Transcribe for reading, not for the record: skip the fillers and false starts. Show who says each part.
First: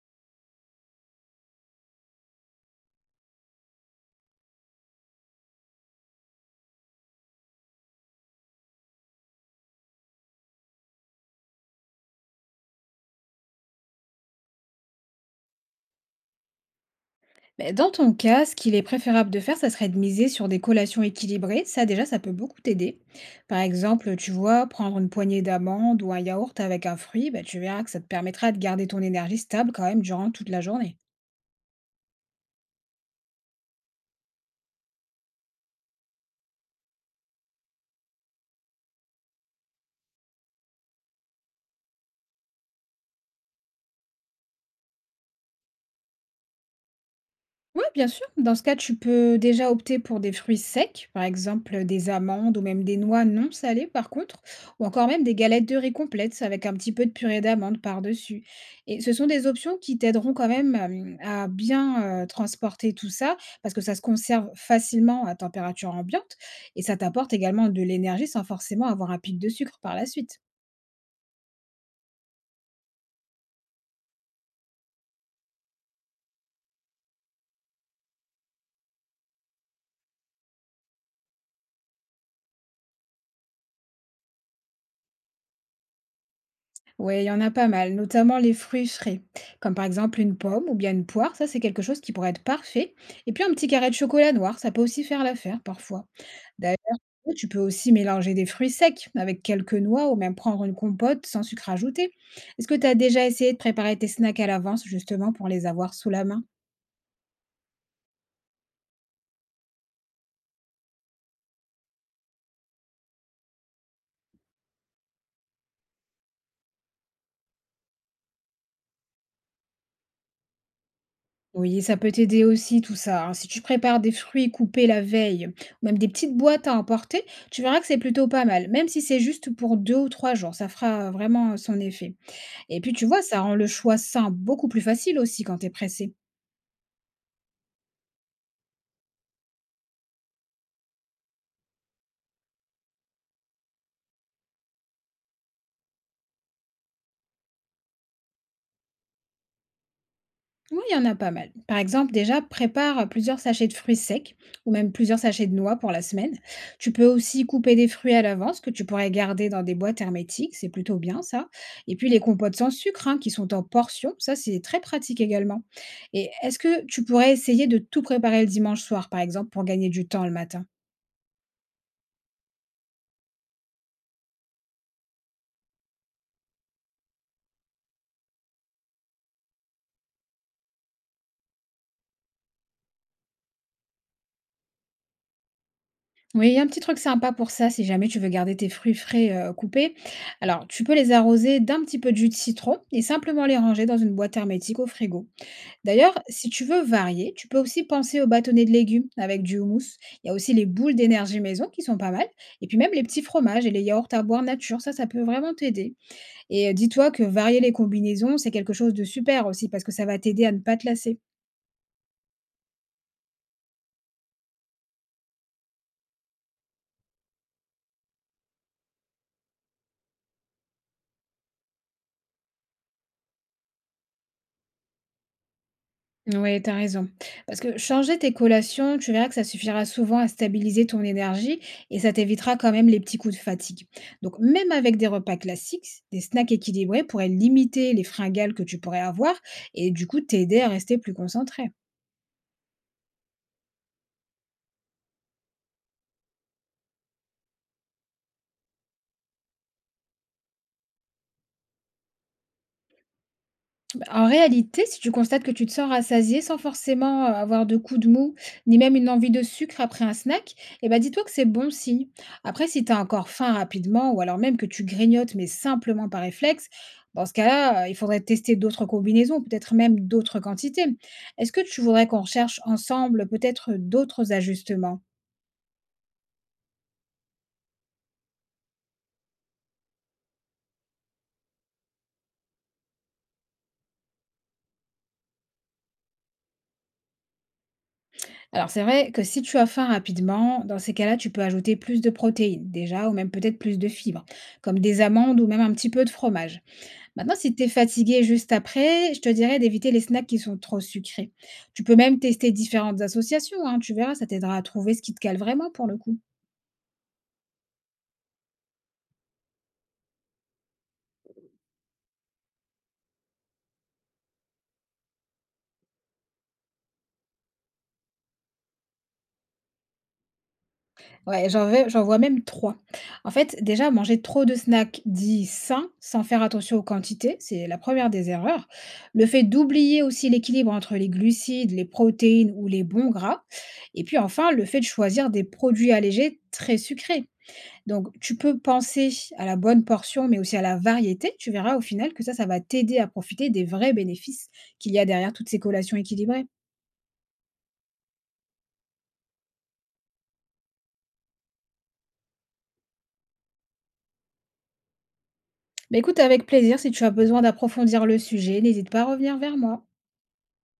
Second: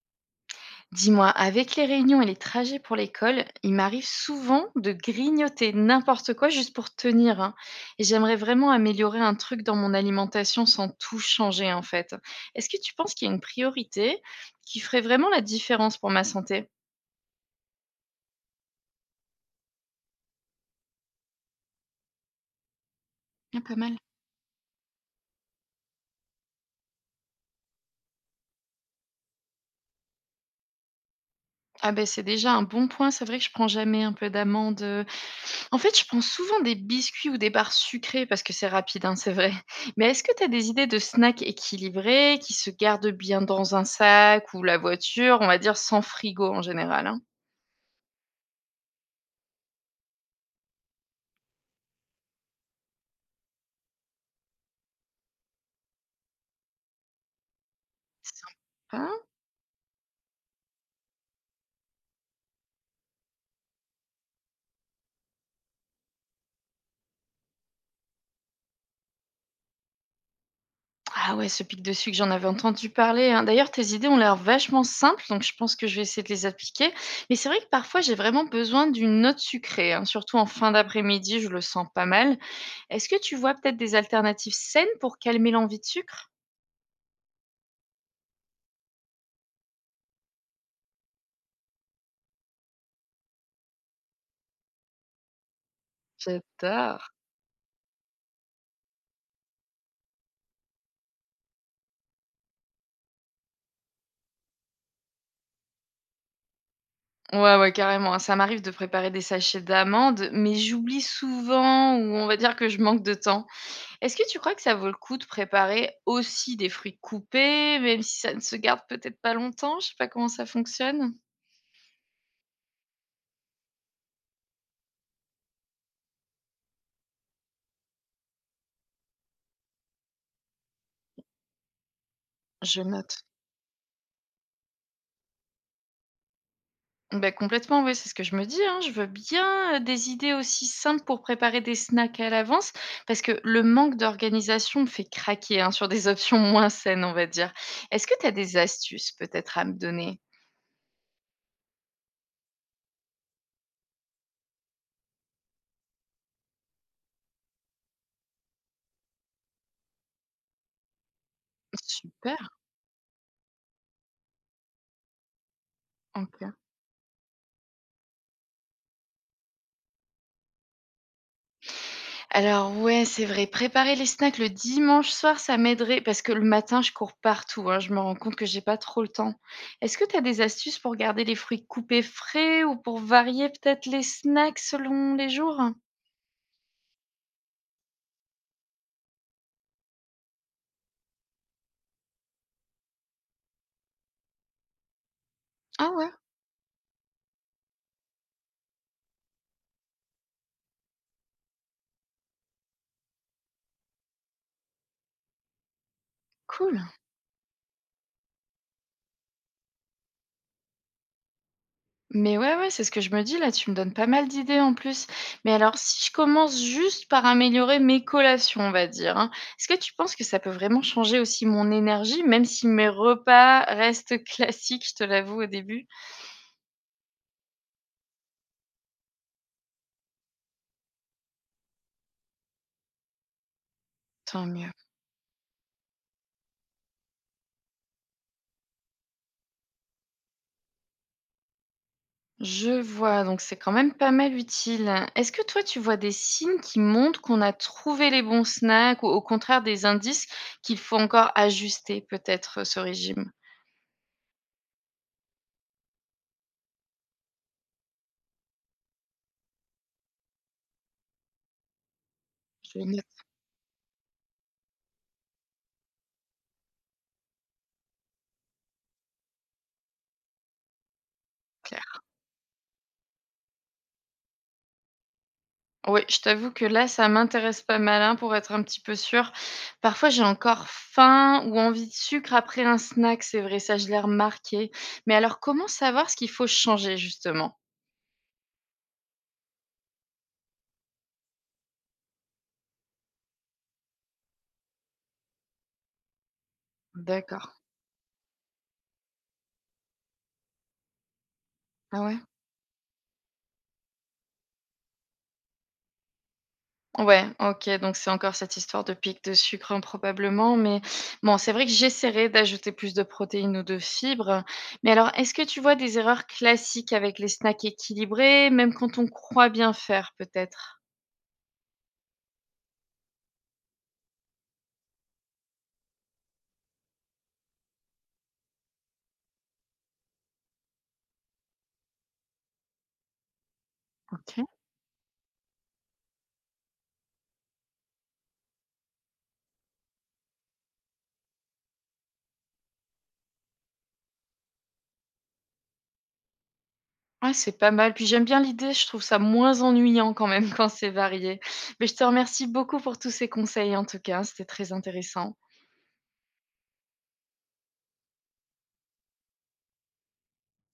Speaker 1: Dis-moi, avec les réunions et les trajets pour l'école, il m'arrive souvent de grignoter n'importe quoi juste pour tenir, hein. Et j'aimerais vraiment améliorer un truc dans mon alimentation sans tout changer en fait. Est-ce que tu penses qu'il y a une priorité qui ferait vraiment la différence pour ma santé?
Speaker 2: Mais dans ton cas, ce qu'il est préférable de faire, ça serait de miser sur des collations équilibrées. Ça, déjà, ça peut beaucoup t'aider. Par
Speaker 1: Ah, pas mal.
Speaker 2: exemple, tu vois, prendre une poignée d'amandes ou un yaourt avec un fruit, bah, tu verras que ça te permettra de garder ton énergie stable quand même durant toute la journée.
Speaker 1: Ah ben c'est déjà un bon point. C'est vrai que je prends jamais un peu d'amandes, en fait, je prends souvent des biscuits ou des barres sucrées parce que c'est rapide, hein, c'est vrai. Mais est-ce que tu as des idées de snacks équilibrés qui se gardent bien dans un sac ou la voiture, on va dire sans frigo en général, hein?
Speaker 2: Oui, bien sûr. Dans ce cas, tu peux déjà opter pour des fruits secs, par exemple des amandes ou même des noix non salées, par contre, ou encore même des galettes de riz complètes avec un petit peu de purée d'amandes par-dessus. Et
Speaker 1: Sympa.
Speaker 2: ce sont des options qui t'aideront quand même à bien transporter tout ça, parce que ça se conserve facilement à température ambiante et ça t'apporte également de l'énergie sans forcément avoir un pic de sucre par la suite.
Speaker 1: Ah ouais, ce pic de sucre, j'en avais entendu parler, hein. D'ailleurs, tes idées ont l'air vachement simples, donc je pense que je vais essayer de les appliquer. Mais c'est vrai que parfois, j'ai vraiment besoin d'une note sucrée, hein, surtout en fin d'après-midi, je le sens pas mal. Est-ce que tu vois peut-être des alternatives saines pour calmer l'envie de sucre?
Speaker 2: Ouais, il y en a pas mal, notamment les fruits frais, comme par exemple une pomme ou bien une poire, ça c'est quelque chose qui pourrait être parfait. Et puis un petit carré de chocolat noir, ça peut aussi faire l'affaire parfois. D'ailleurs,
Speaker 1: J'adore.
Speaker 2: tu peux aussi mélanger des fruits secs avec quelques noix ou même prendre une compote sans sucre ajouté. Est-ce que tu as déjà essayé de préparer tes snacks à l'avance justement pour les avoir sous la main?
Speaker 1: Ouais, ouais, carrément, hein. Ça m'arrive de préparer des sachets d'amandes, mais j'oublie souvent ou on va dire que je manque de temps. Est-ce que tu crois que ça vaut le coup de préparer aussi des fruits coupés, même si ça ne se garde peut-être pas longtemps? Je sais pas comment ça fonctionne.
Speaker 2: Oui, ça peut t'aider aussi tout ça, hein. Si tu prépares des fruits coupés la veille, ou même des petites boîtes à emporter, tu verras que c'est plutôt pas mal, même si c'est juste pour 2 ou 3 jours, ça fera vraiment son effet. Et
Speaker 1: Je
Speaker 2: puis tu
Speaker 1: note.
Speaker 2: vois, ça rend le choix sain beaucoup plus facile aussi quand t'es pressé.
Speaker 1: Ben complètement, oui, c'est ce que je me dis, hein. Je veux bien, des idées aussi simples pour préparer des snacks à l'avance, parce que le manque d'organisation me fait craquer, hein, sur des options moins saines, on va dire. Est-ce que tu as des astuces peut-être à me donner?
Speaker 2: Oui, il y en a pas mal. Par exemple, déjà, prépare plusieurs sachets de fruits secs ou même plusieurs sachets de noix pour la semaine. Tu peux aussi couper des fruits à l'avance que tu pourrais garder dans des boîtes hermétiques, c'est plutôt bien ça. Et puis les
Speaker 1: Super,
Speaker 2: compotes sans sucre hein, qui sont en portions, ça c'est très pratique également. Et
Speaker 1: OK.
Speaker 2: est-ce que tu pourrais essayer de tout préparer le dimanche soir, par exemple, pour gagner du temps le matin?
Speaker 1: Alors ouais, c'est vrai, préparer les snacks le dimanche soir, ça m'aiderait parce que le matin, je cours partout, hein, je me rends compte que j'ai pas trop le temps. Est-ce que tu as des astuces pour garder les fruits coupés frais ou pour varier peut-être les snacks selon les jours?
Speaker 2: Oui, il y a un petit truc sympa pour ça, si jamais tu veux garder tes fruits frais coupés. Alors, tu peux les arroser d'un petit peu de jus de citron et simplement les ranger dans une boîte hermétique au frigo.
Speaker 1: Ah ouais,
Speaker 2: D'ailleurs, si tu veux varier, tu peux aussi penser aux bâtonnets de légumes avec du houmous. Il y a aussi les boules d'énergie maison qui sont pas mal. Et puis même les petits fromages et les yaourts à boire nature, ça peut vraiment t'aider. Et
Speaker 1: cool.
Speaker 2: dis-toi que varier les combinaisons, c'est quelque chose de super aussi parce que ça va t'aider à ne pas te lasser.
Speaker 1: Mais ouais, ouais, c'est ce que je me dis là, tu me donnes pas mal d'idées en plus. Mais alors, si je commence juste par améliorer mes collations, on va dire, hein, est-ce que tu penses que ça peut vraiment changer aussi mon énergie, même si mes repas restent classiques, je te l'avoue au début?
Speaker 2: Ouais, t'as raison. Parce que changer tes collations, tu verras que ça suffira souvent à stabiliser ton énergie et ça t'évitera quand même les petits coups de fatigue. Donc,
Speaker 1: Tant
Speaker 2: même
Speaker 1: mieux.
Speaker 2: avec des repas classiques, des snacks équilibrés pourraient limiter les fringales que tu pourrais avoir et du coup t'aider à rester plus concentré.
Speaker 1: Je vois, donc c'est quand même pas mal utile. Est-ce que toi, tu vois des signes qui montrent qu'on a trouvé les bons snacks ou au contraire des indices qu'il faut encore ajuster peut-être ce régime?
Speaker 2: En réalité, si tu constates que tu te sens rassasié sans forcément avoir de coups de mou, ni même une envie de sucre après un snack, eh ben dis-toi que c'est bon signe. Après,
Speaker 1: Je
Speaker 2: si
Speaker 1: vais
Speaker 2: tu as
Speaker 1: note,
Speaker 2: encore faim rapidement, ou alors même que tu grignotes, mais simplement par réflexe, dans ce cas-là, il faudrait tester d'autres combinaisons, peut-être même d'autres quantités. Est-ce que tu
Speaker 1: clair.
Speaker 2: voudrais qu'on recherche ensemble peut-être d'autres ajustements?
Speaker 1: Oui, je t'avoue que là, ça m'intéresse pas malin pour être un petit peu sûre. Parfois, j'ai encore faim ou envie de sucre après un snack, c'est vrai, ça je l'ai remarqué. Mais alors, comment savoir ce qu'il faut changer justement?
Speaker 2: Alors c'est vrai que si tu as faim rapidement, dans ces cas-là, tu peux ajouter plus de protéines déjà, ou même peut-être plus de fibres, comme des amandes ou même un petit peu de fromage. Maintenant,
Speaker 1: D'accord.
Speaker 2: si tu es fatigué juste après, je te dirais d'éviter les snacks qui sont trop sucrés. Tu peux
Speaker 1: Ah ouais?
Speaker 2: même tester différentes associations, hein, tu verras, ça t'aidera à trouver ce qui te cale vraiment pour le coup.
Speaker 1: Ouais, ok, donc c'est encore cette histoire de pic de sucre, hein, probablement. Mais bon, c'est vrai que j'essaierai d'ajouter plus de protéines ou de fibres. Mais alors, est-ce que tu vois des erreurs classiques avec les snacks équilibrés, même quand on croit bien faire, peut-être?
Speaker 2: Ouais, j'en vois même trois. En fait, déjà, manger trop de snacks dits sains, sans faire attention aux quantités, c'est la première des erreurs. Le fait d'oublier aussi l'équilibre entre les glucides, les protéines ou les bons gras. Et puis
Speaker 1: Ok.
Speaker 2: enfin, le fait de choisir des produits allégés très sucrés. Donc, tu peux penser à la bonne portion, mais aussi à la variété. Tu verras au final que ça va t'aider à profiter des vrais bénéfices qu'il y a derrière toutes ces collations équilibrées.
Speaker 1: Ouais, c'est pas mal. Puis j'aime bien l'idée, je trouve ça moins ennuyant quand même quand c'est varié. Mais je te remercie beaucoup pour tous ces conseils en tout cas, c'était très intéressant.
Speaker 2: Bah écoute, avec plaisir, si tu as besoin d'approfondir le sujet, n'hésite pas à revenir vers moi.